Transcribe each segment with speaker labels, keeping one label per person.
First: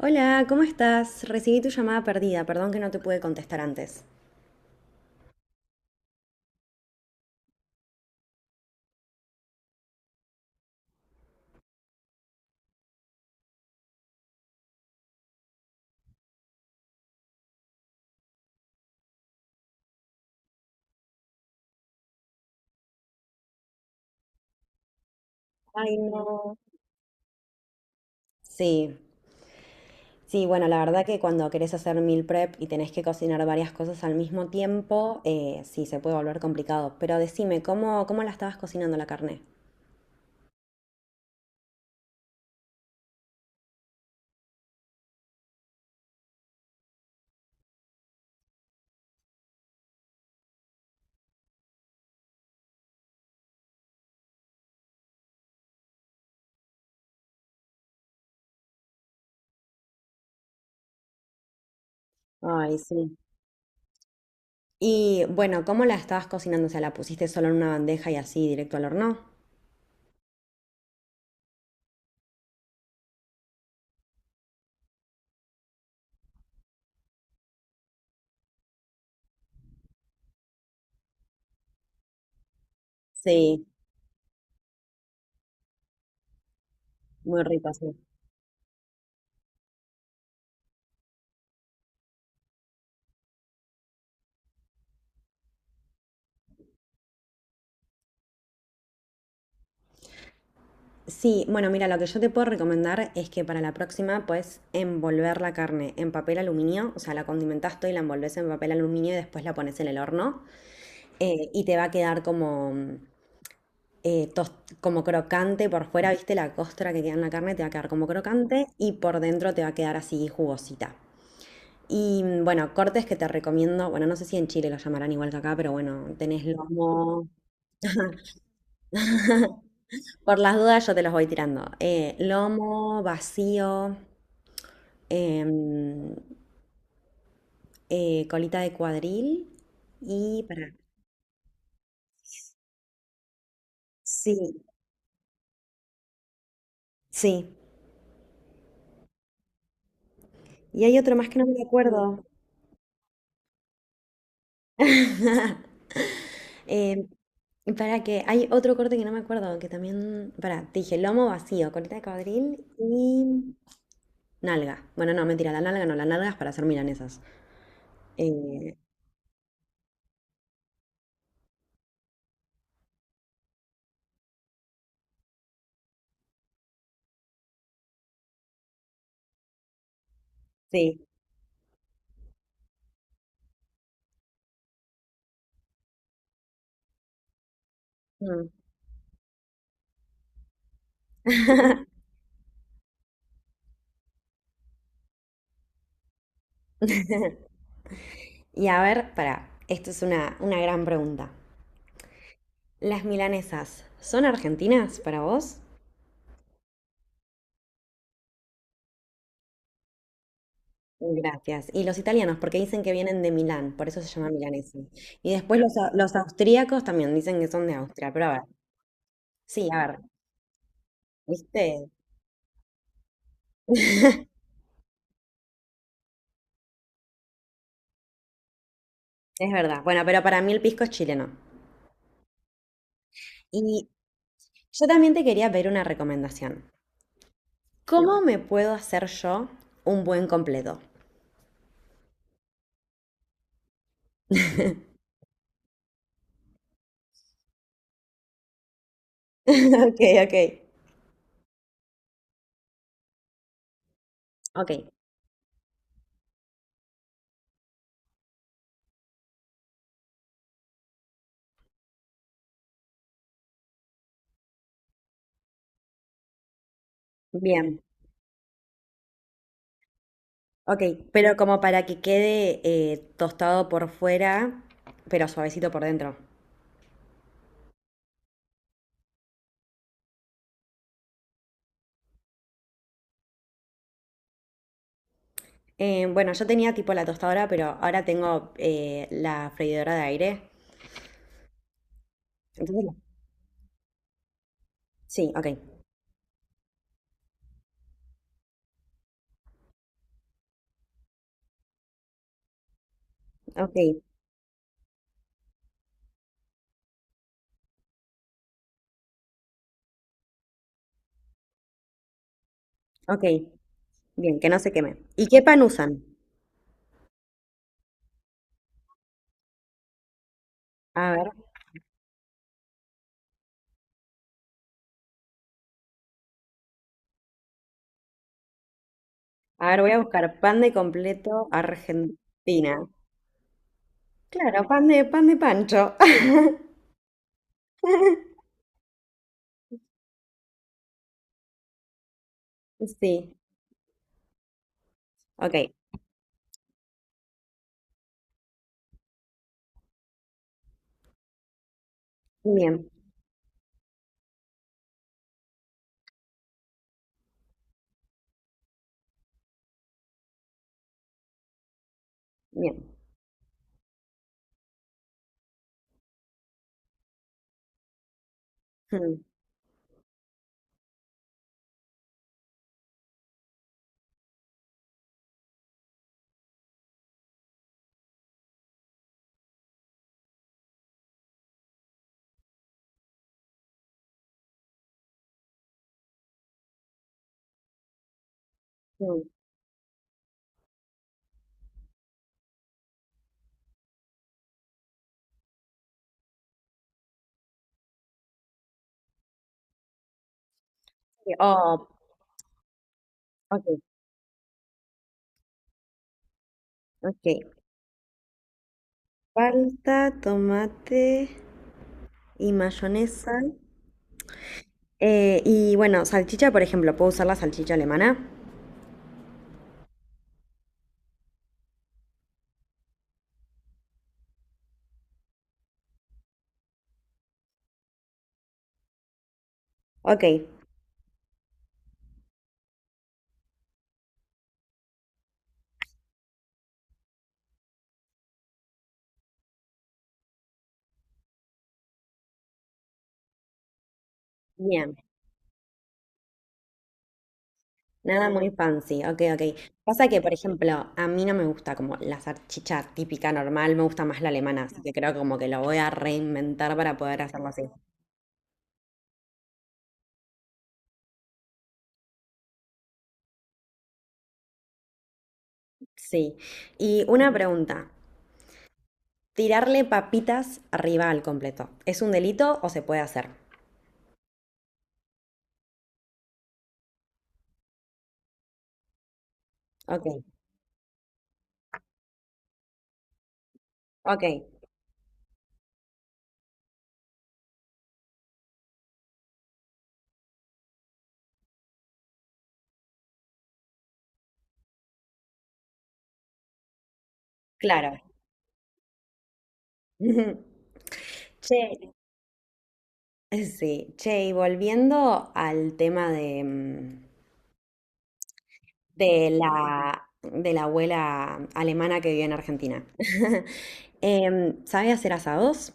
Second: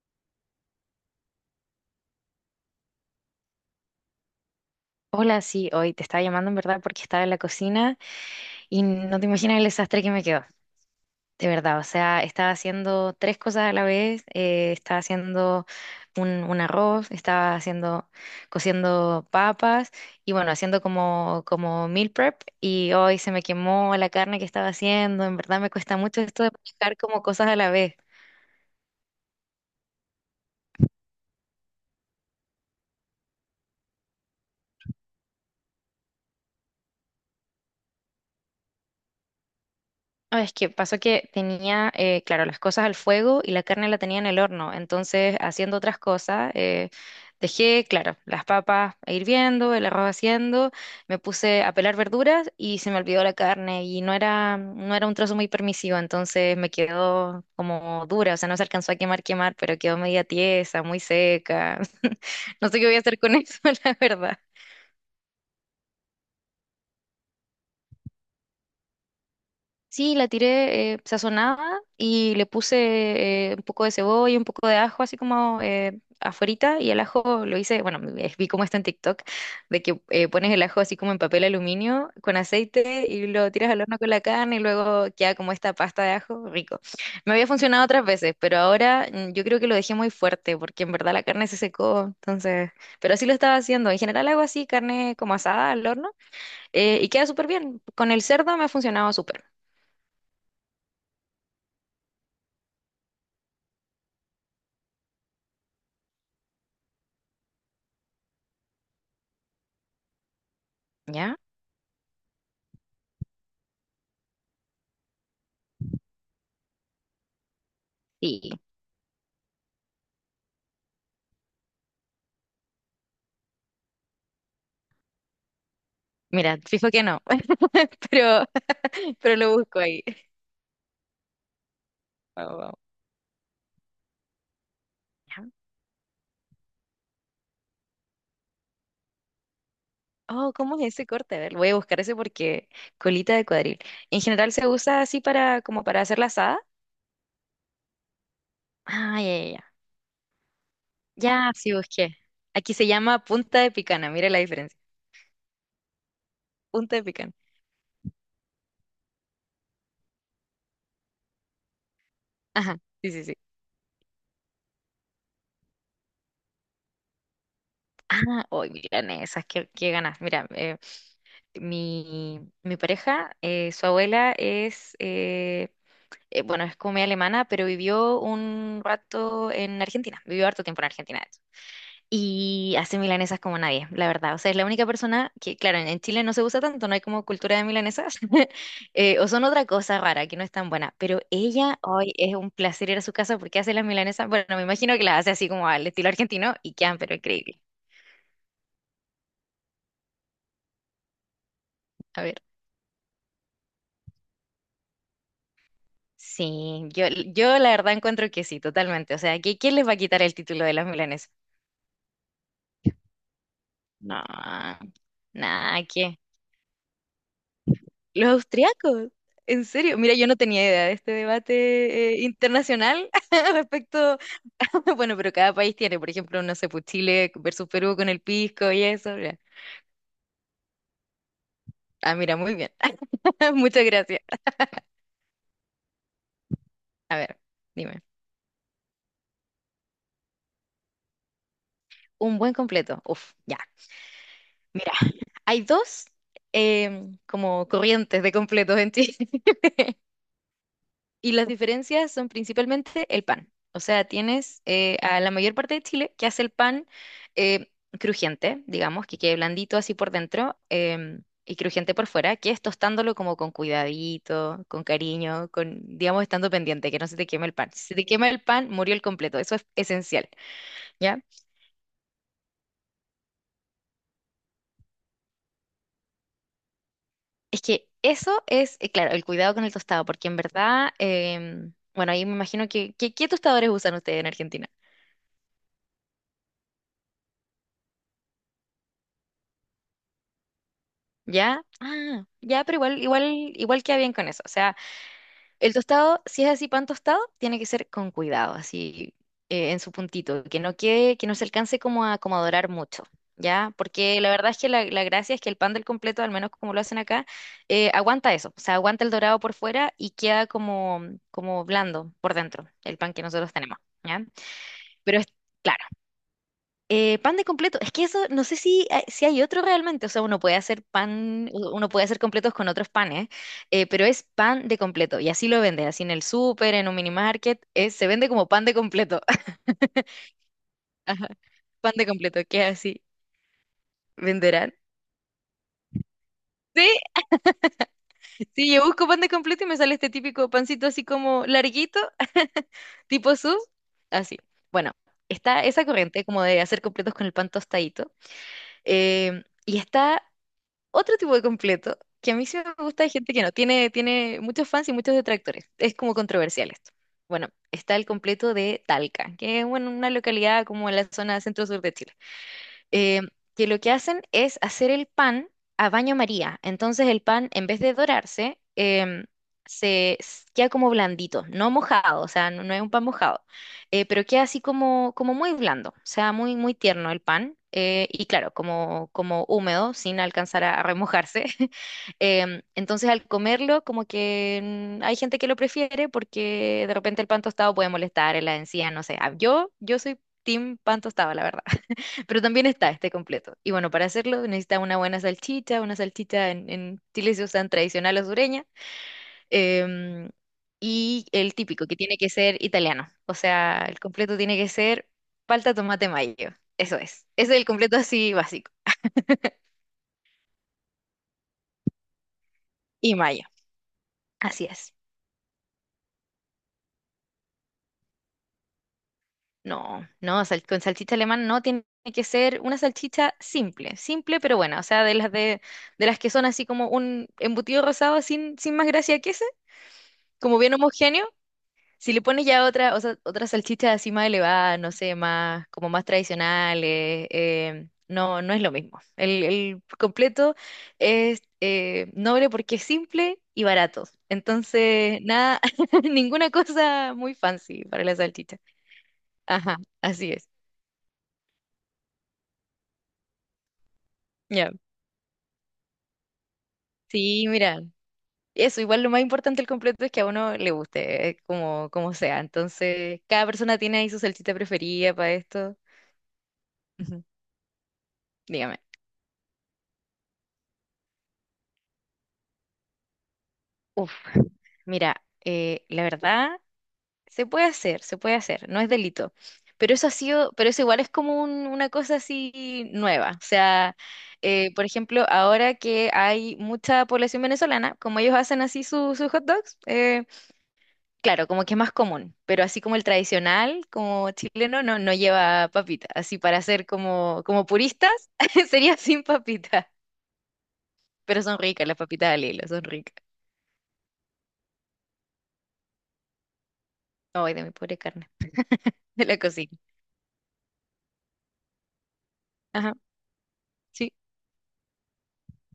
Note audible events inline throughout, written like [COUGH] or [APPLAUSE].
Speaker 1: Hola, ¿cómo estás? Recibí tu llamada perdida, perdón que no te pude contestar antes.
Speaker 2: Hola, sí, hoy te estaba llamando en verdad porque estaba en la cocina y no te imaginas el desastre que me quedó, de verdad. O sea, estaba haciendo tres cosas a la vez, estaba haciendo un arroz, estaba haciendo, cociendo papas y bueno, haciendo como, como meal prep y hoy se me quemó la carne que estaba haciendo. En verdad me
Speaker 1: Ay,
Speaker 2: cuesta mucho esto de
Speaker 1: no.
Speaker 2: manejar como cosas a la vez.
Speaker 1: Sí, sí, bueno, la verdad que cuando querés hacer meal prep y tenés que cocinar varias cosas al mismo tiempo, sí, se puede volver complicado. Pero decime, ¿cómo la estabas cocinando la carne?
Speaker 2: Ah, es que pasó que tenía, claro, las cosas al fuego y la carne la tenía en el horno. Entonces, haciendo otras cosas, dejé, claro, las papas hirviendo, el arroz haciendo, me puse a pelar verduras y se me olvidó la carne y no era un trozo muy permisivo, entonces me quedó como dura, o sea, no se alcanzó a quemar, pero quedó media tiesa, muy seca. [LAUGHS] No
Speaker 1: Ay,
Speaker 2: sé qué voy a
Speaker 1: sí.
Speaker 2: hacer con eso, [LAUGHS] la verdad.
Speaker 1: Y bueno, ¿cómo la estabas cocinando? O sea, ¿la pusiste solo en una bandeja y así directo al horno?
Speaker 2: Sí, la tiré sazonada y le puse un poco de cebolla, un poco de ajo, así como afuerita. Y el ajo lo hice, bueno, vi cómo está en TikTok, de que pones el ajo así como en papel aluminio con aceite y lo
Speaker 1: Sí,
Speaker 2: tiras al horno con la carne y luego queda como esta pasta de ajo, rico. Me
Speaker 1: muy
Speaker 2: había
Speaker 1: rico,
Speaker 2: funcionado
Speaker 1: sí.
Speaker 2: otras veces, pero ahora yo creo que lo dejé muy fuerte porque en verdad la carne se secó, entonces, pero así lo estaba haciendo. En general hago así, carne como asada al horno y queda súper bien. Con el cerdo me ha funcionado súper.
Speaker 1: Sí, bueno, mira, lo que yo te puedo recomendar es que para la próxima puedes envolver la carne en papel aluminio, o sea, la condimentás todo y la envolves en papel aluminio y después la pones en el horno
Speaker 2: ¿Ya?
Speaker 1: y te va a quedar como, eh, tos- como crocante por fuera, ¿viste? La costra que queda en la carne te va a quedar como
Speaker 2: Sí,
Speaker 1: crocante y por dentro te va a quedar así jugosita. Y bueno, cortes que te recomiendo, bueno, no sé si en Chile lo llamarán igual que acá, pero bueno, tenés
Speaker 2: mira, fijo que no,
Speaker 1: lomo.
Speaker 2: [LAUGHS] pero, [LAUGHS] pero lo busco ahí.
Speaker 1: Por las dudas yo te los voy tirando.
Speaker 2: Vamos, vamos.
Speaker 1: Lomo, vacío,
Speaker 2: Ya.
Speaker 1: em, colita de cuadril y
Speaker 2: Oh,
Speaker 1: para...
Speaker 2: ¿cómo es ese corte? A ver, voy a buscar ese porque colita de cuadril. En
Speaker 1: Sí,
Speaker 2: general se usa así para, como para hacer la asada.
Speaker 1: sí.
Speaker 2: Ah, ya, ya, ya.
Speaker 1: Y hay otro más que no
Speaker 2: Ya,
Speaker 1: me
Speaker 2: sí busqué.
Speaker 1: acuerdo.
Speaker 2: Aquí se llama punta de picana, mira la diferencia.
Speaker 1: [LAUGHS]
Speaker 2: Punta de
Speaker 1: Em,
Speaker 2: picana.
Speaker 1: para que hay otro corte que no me acuerdo, que también... Para, te dije lomo vacío, colita de cuadril
Speaker 2: Ajá, sí, sí, sí.
Speaker 1: y nalga. Bueno, no, mentira, la nalga no, la nalga es para hacer milanesas.
Speaker 2: Ah, hoy,
Speaker 1: Eh,
Speaker 2: miren esas, qué, qué ganas. Mira, mi pareja, su abuela es bueno, es como media alemana, pero vivió un rato en Argentina, vivió harto tiempo en
Speaker 1: sí.
Speaker 2: Argentina, de hecho. Y hace milanesas como nadie, la verdad. O sea, es la única persona que, claro, en Chile no se usa tanto, no hay como cultura de milanesas,
Speaker 1: Mm.
Speaker 2: [LAUGHS] o son otra cosa rara que no es tan buena. Pero ella, hoy es un placer ir a su casa porque hace las milanesas. Bueno, me imagino que las hace así como al estilo argentino y quedan, pero increíble.
Speaker 1: Y a ver, para, esto es una gran pregunta.
Speaker 2: A ver.
Speaker 1: ¿Las milanesas son argentinas para vos?
Speaker 2: Sí, yo la verdad encuentro que sí, totalmente. O sea, ¿quién les va a quitar el título de las milanesas?
Speaker 1: Gracias. Y los italianos, porque dicen que vienen de Milán, por eso se
Speaker 2: No,
Speaker 1: llama milanesa. Y después los,
Speaker 2: nada,
Speaker 1: los austríacos también dicen que son de Austria, pero
Speaker 2: los
Speaker 1: a ver,
Speaker 2: austriacos, en
Speaker 1: sí, a
Speaker 2: serio.
Speaker 1: ver,
Speaker 2: Mira, yo no tenía idea de este
Speaker 1: ¿viste?
Speaker 2: debate internacional [LAUGHS] respecto, [LAUGHS] bueno, pero cada país tiene, por ejemplo, no sé, pues Chile versus Perú con el pisco y eso. Ya.
Speaker 1: Es verdad. Bueno, pero para mí el pisco es chileno.
Speaker 2: Ah, mira, muy bien. [LAUGHS] Muchas
Speaker 1: Y
Speaker 2: gracias.
Speaker 1: yo también te quería pedir una recomendación.
Speaker 2: A ver, dime.
Speaker 1: ¿Cómo me puedo hacer yo un buen completo? [LAUGHS]
Speaker 2: Un buen completo. Uf, ya. Mira, hay dos como corrientes de completos en Chile.
Speaker 1: Ok, ok.
Speaker 2: Y las diferencias son principalmente el pan. O sea, tienes
Speaker 1: Ok,
Speaker 2: a la mayor parte de Chile que hace el pan eh, crujiente, digamos, que quede blandito así por dentro y crujiente por fuera, que es tostándolo como con cuidadito, con cariño, con, digamos, estando pendiente, que no se te queme el pan.
Speaker 1: bien.
Speaker 2: Si se te quema el pan, murió el completo. Eso es esencial,
Speaker 1: Ok,
Speaker 2: ¿ya?
Speaker 1: pero como para que quede tostado por fuera, pero suavecito por dentro.
Speaker 2: Es que eso es, claro, el cuidado con el tostado, porque en verdad, bueno, ahí me imagino ¿qué tostadores usan ustedes en Argentina?
Speaker 1: Bueno, yo tenía tipo la tostadora, pero ahora tengo la freidora de aire.
Speaker 2: ¿Ya? Ah, ya, pero
Speaker 1: Entonces,
Speaker 2: igual, igual, igual queda bien con eso. O sea,
Speaker 1: sí, ok,
Speaker 2: el tostado, si es así pan tostado, tiene que ser con cuidado, así en su puntito, que no quede, que no se alcance como a, como a dorar mucho, ¿ya?
Speaker 1: ok,
Speaker 2: Porque la verdad es que la gracia es que el pan del completo, al menos como lo hacen acá, aguanta eso, o sea, aguanta el dorado por fuera y queda como, como blando por dentro, el pan que
Speaker 1: ok.
Speaker 2: nosotros tenemos, ¿ya?
Speaker 1: Bien, que no se queme.
Speaker 2: Pero es,
Speaker 1: ¿Y qué pan
Speaker 2: claro.
Speaker 1: usan?
Speaker 2: Pan de completo. Es que eso, no sé si hay otro realmente. O sea, uno puede hacer
Speaker 1: A ver,
Speaker 2: pan, uno puede hacer completos con otros panes, pero es pan de completo. Y así lo venden, así en el súper, en un mini market, se vende como pan de completo. [LAUGHS]
Speaker 1: a ver, voy a buscar pan de
Speaker 2: Ajá.
Speaker 1: completo
Speaker 2: Pan de completo, ¿qué
Speaker 1: Argentina.
Speaker 2: así?
Speaker 1: Claro,
Speaker 2: ¿Venderán?
Speaker 1: pan de Pancho.
Speaker 2: Sí,
Speaker 1: [LAUGHS]
Speaker 2: sí, yo busco pan de completo y me sale este típico pancito así como larguito, [LAUGHS] tipo
Speaker 1: Sí,
Speaker 2: sus, así. Bueno,
Speaker 1: ok,
Speaker 2: está esa corriente como de hacer completos con el pan tostadito, y está. Otro tipo de completo que a mí sí me
Speaker 1: bien,
Speaker 2: gusta de gente que no, tiene, tiene muchos fans y muchos detractores. Es como controversial esto. Bueno, está el completo de Talca, que es bueno, una localidad como en la zona centro-sur de Chile
Speaker 1: bien.
Speaker 2: eh, que lo que hacen es hacer el pan a baño María. Entonces el pan, en vez de dorarse,
Speaker 1: Mm,
Speaker 2: queda como blandito, no mojado, o sea, no, no es un pan mojado, pero queda así como, como muy blando, o sea, muy, muy tierno el pan, y claro, como, como húmedo, sin alcanzar a remojarse. [LAUGHS] Em, entonces, al comerlo, como que hay gente que lo prefiere porque de repente el pan tostado puede molestar en la encía, no sé.
Speaker 1: mm.
Speaker 2: Ah, yo soy team pan tostado, la verdad. [LAUGHS] Pero también está este completo. Y bueno, para hacerlo necesita una buena salchicha, una salchicha en Chile se usan tradicional o sureña, em, y el
Speaker 1: Oh,
Speaker 2: típico, que tiene que ser italiano. O
Speaker 1: ok,
Speaker 2: sea, el completo tiene que ser palta, tomate, mayo. Eso
Speaker 1: ok.
Speaker 2: es. Ese es el completo así básico.
Speaker 1: Palta, tomate y
Speaker 2: Y
Speaker 1: mayonesa.
Speaker 2: mayo. Así es.
Speaker 1: Y bueno, salchicha, por ejemplo, ¿puedo usar la salchicha alemana?
Speaker 2: No, no, con salchicha alemana no tiene que ser una salchicha simple, simple pero buena. O sea, de las que son así como un embutido rosado sin, sin más gracia que ese,
Speaker 1: Ok,
Speaker 2: como bien homogéneo. Si le pones ya otra, o sea, otra salchicha así más elevada, no sé, más, como más tradicionales, no, no es lo mismo. El completo es noble porque es simple y barato.
Speaker 1: bien,
Speaker 2: Entonces, nada, [LAUGHS] ninguna cosa muy fancy para la
Speaker 1: nada muy
Speaker 2: salchicha.
Speaker 1: fancy, ok, ok.
Speaker 2: Ajá,
Speaker 1: Pasa que,
Speaker 2: así
Speaker 1: por
Speaker 2: es.
Speaker 1: ejemplo, a mí no me gusta como la salchicha típica normal, me gusta más la alemana,
Speaker 2: Ya.
Speaker 1: así que creo que como que lo voy a reinventar para poder
Speaker 2: Sí,
Speaker 1: hacerlo así.
Speaker 2: mira. Eso, igual lo más importante del completo es que a uno le guste, como, como sea. Entonces, cada persona tiene ahí su salchicha preferida para esto.
Speaker 1: Sí, y
Speaker 2: Ujú,
Speaker 1: una pregunta,
Speaker 2: dígame.
Speaker 1: ¿tirarle papitas arriba al completo? ¿Es un delito o se puede hacer?
Speaker 2: Mira, la verdad, se puede hacer, no es delito. Pero eso ha
Speaker 1: Ok,
Speaker 2: sido, pero eso igual es como una cosa así nueva. O sea,
Speaker 1: ok,
Speaker 2: por ejemplo, ahora que hay mucha población venezolana, como ellos hacen así sus hot dogs, claro, como que es más común. Pero así como el tradicional, como chileno, no, no lleva papita. Así para ser como, como
Speaker 1: claro.
Speaker 2: puristas, [LAUGHS] sería sin papita.
Speaker 1: [LAUGHS]
Speaker 2: Pero son ricas
Speaker 1: Che,
Speaker 2: las papitas al hilo, son ricas.
Speaker 1: sí, che, y volviendo al tema de...
Speaker 2: Ay, de mi pobre carne, de la cocina.
Speaker 1: de la abuela alemana que vive en Argentina.
Speaker 2: Ajá.
Speaker 1: [LAUGHS]
Speaker 2: Sí.
Speaker 1: ¿Sabe hacer asados?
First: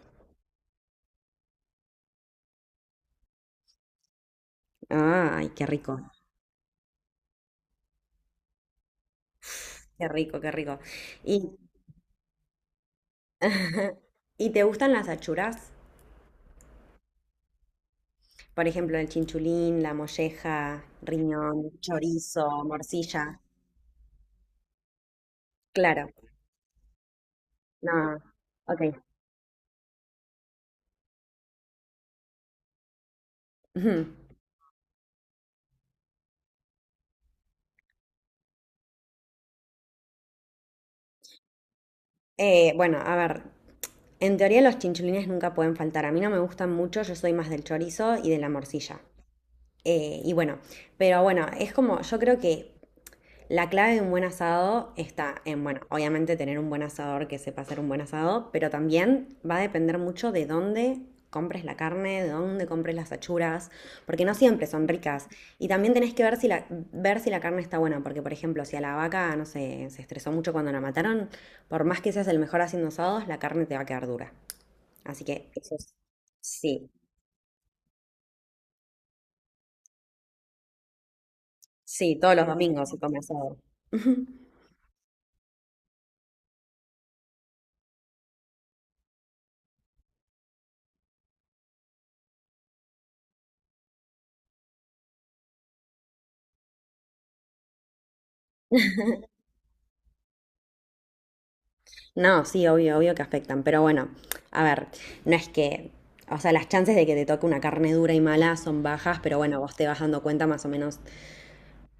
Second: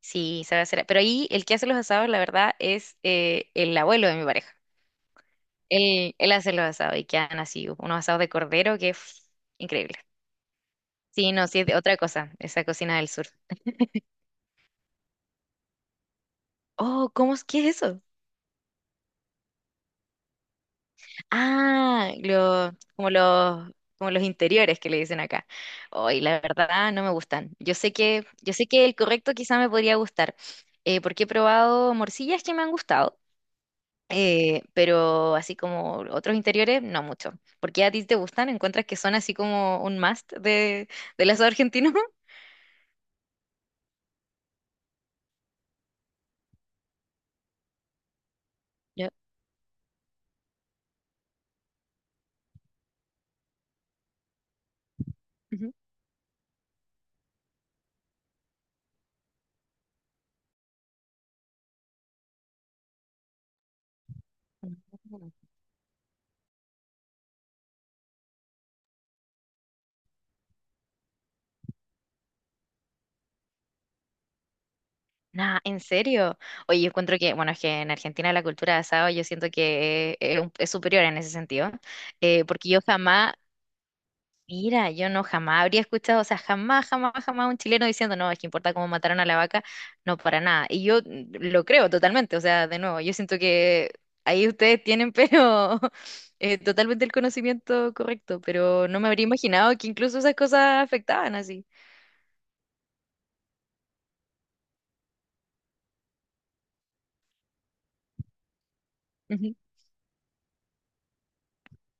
Speaker 2: Sí, sabe hacer. Pero ahí el que hace los asados, la verdad, es el abuelo de mi pareja.
Speaker 1: Ay, qué rico,
Speaker 2: Él hace los asados y quedan así, unos asados de cordero que es increíble.
Speaker 1: qué rico, qué rico.
Speaker 2: Sí, no,
Speaker 1: ¿Y,
Speaker 2: sí, es de otra cosa, esa cocina del sur.
Speaker 1: [LAUGHS] ¿y te gustan las achuras?
Speaker 2: Oh, ¿cómo es que es eso?
Speaker 1: Por ejemplo, el chinchulín, la molleja, riñón,
Speaker 2: Ah,
Speaker 1: chorizo,
Speaker 2: como
Speaker 1: morcilla.
Speaker 2: como los interiores que le dicen acá.
Speaker 1: Claro,
Speaker 2: Oh, la verdad no me gustan.
Speaker 1: no,
Speaker 2: Yo sé que el
Speaker 1: ok.
Speaker 2: correcto quizá me podría gustar, porque he probado morcillas que me han gustado.
Speaker 1: Ujú.
Speaker 2: Pero así como otros interiores, no mucho. ¿Porque a ti te gustan? ¿Encuentras que son así como un must de, del asado argentino? [LAUGHS]
Speaker 1: Bueno, a ver, en teoría los chinchulines nunca pueden faltar. A mí no me gustan mucho, yo soy más del chorizo y de la morcilla.
Speaker 2: Yo-
Speaker 1: Y bueno, pero bueno, es como, yo creo que la clave de un buen asado está en,
Speaker 2: ujú.
Speaker 1: bueno, obviamente tener un buen asador que sepa hacer un buen asado, pero también va a depender mucho de dónde compres la carne, de dónde compres las achuras, porque no siempre son ricas.
Speaker 2: Mm.
Speaker 1: Y también tenés que ver si la carne está buena, porque por ejemplo, si a la vaca, no sé, se estresó mucho cuando la mataron, por más que seas el mejor haciendo asados, la carne te va a quedar dura. Así que
Speaker 2: Nah,
Speaker 1: eso
Speaker 2: ¿en
Speaker 1: es,
Speaker 2: serio? Oye, yo
Speaker 1: sí,
Speaker 2: encuentro que, bueno, es que en Argentina la cultura de asado yo siento que es, es superior en ese sentido,
Speaker 1: sí, todos los
Speaker 2: porque yo
Speaker 1: domingos se come
Speaker 2: jamás.
Speaker 1: asado. [LAUGHS]
Speaker 2: Mira, yo no jamás habría escuchado, o sea, jamás, jamás, jamás un chileno diciendo, no, es que importa cómo mataron a la vaca, no para nada. Y yo lo creo totalmente, o sea, de nuevo, yo siento que ahí ustedes tienen, pero [LAUGHS] totalmente el conocimiento correcto, pero no me habría imaginado que incluso esas cosas afectaban así.
Speaker 1: No, sí, obvio, obvio que afectan, pero bueno, a ver, no es que, o sea, las chances de que te toque una carne dura y mala son bajas, pero
Speaker 2: Ujú.
Speaker 1: bueno, vos te vas dando cuenta más o menos,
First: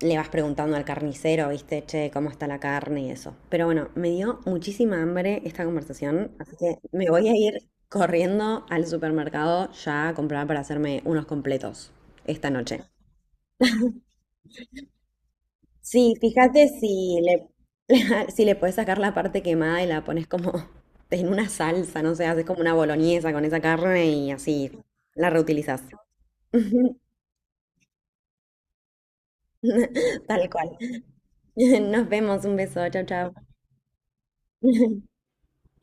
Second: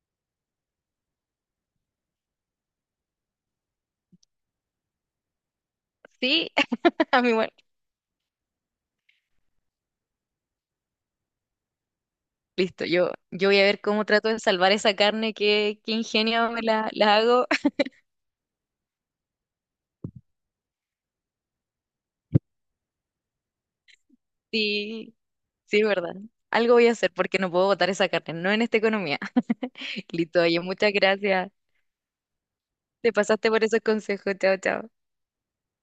Speaker 1: le vas preguntando al carnicero, viste, che, cómo está la carne y eso. Pero bueno, me dio muchísima hambre esta conversación,
Speaker 2: Sí,
Speaker 1: así que me
Speaker 2: [LAUGHS] a
Speaker 1: voy
Speaker 2: mí
Speaker 1: a
Speaker 2: bueno,
Speaker 1: ir corriendo al supermercado ya a comprar para hacerme unos completos esta noche.
Speaker 2: listo, yo voy a ver cómo trato de salvar esa carne, qué, qué
Speaker 1: Sí,
Speaker 2: ingenio me
Speaker 1: fíjate
Speaker 2: la, la
Speaker 1: si
Speaker 2: hago.
Speaker 1: le,
Speaker 2: [LAUGHS]
Speaker 1: [LAUGHS] si le puedes sacar la parte quemada y la pones como [LAUGHS] en una salsa, no sé, haces como una boloñesa con esa carne y así
Speaker 2: Sí,
Speaker 1: la reutilizas.
Speaker 2: sí, verdad. Algo voy a
Speaker 1: [LAUGHS]
Speaker 2: hacer porque no puedo botar esa carne, no en esta economía. Listo,
Speaker 1: Tal
Speaker 2: oye,
Speaker 1: cual.
Speaker 2: muchas gracias.
Speaker 1: [LAUGHS] Nos vemos, un beso, chao,
Speaker 2: Te
Speaker 1: chao.
Speaker 2: pasaste por esos consejos. Chao, chao.
Speaker 1: [LAUGHS]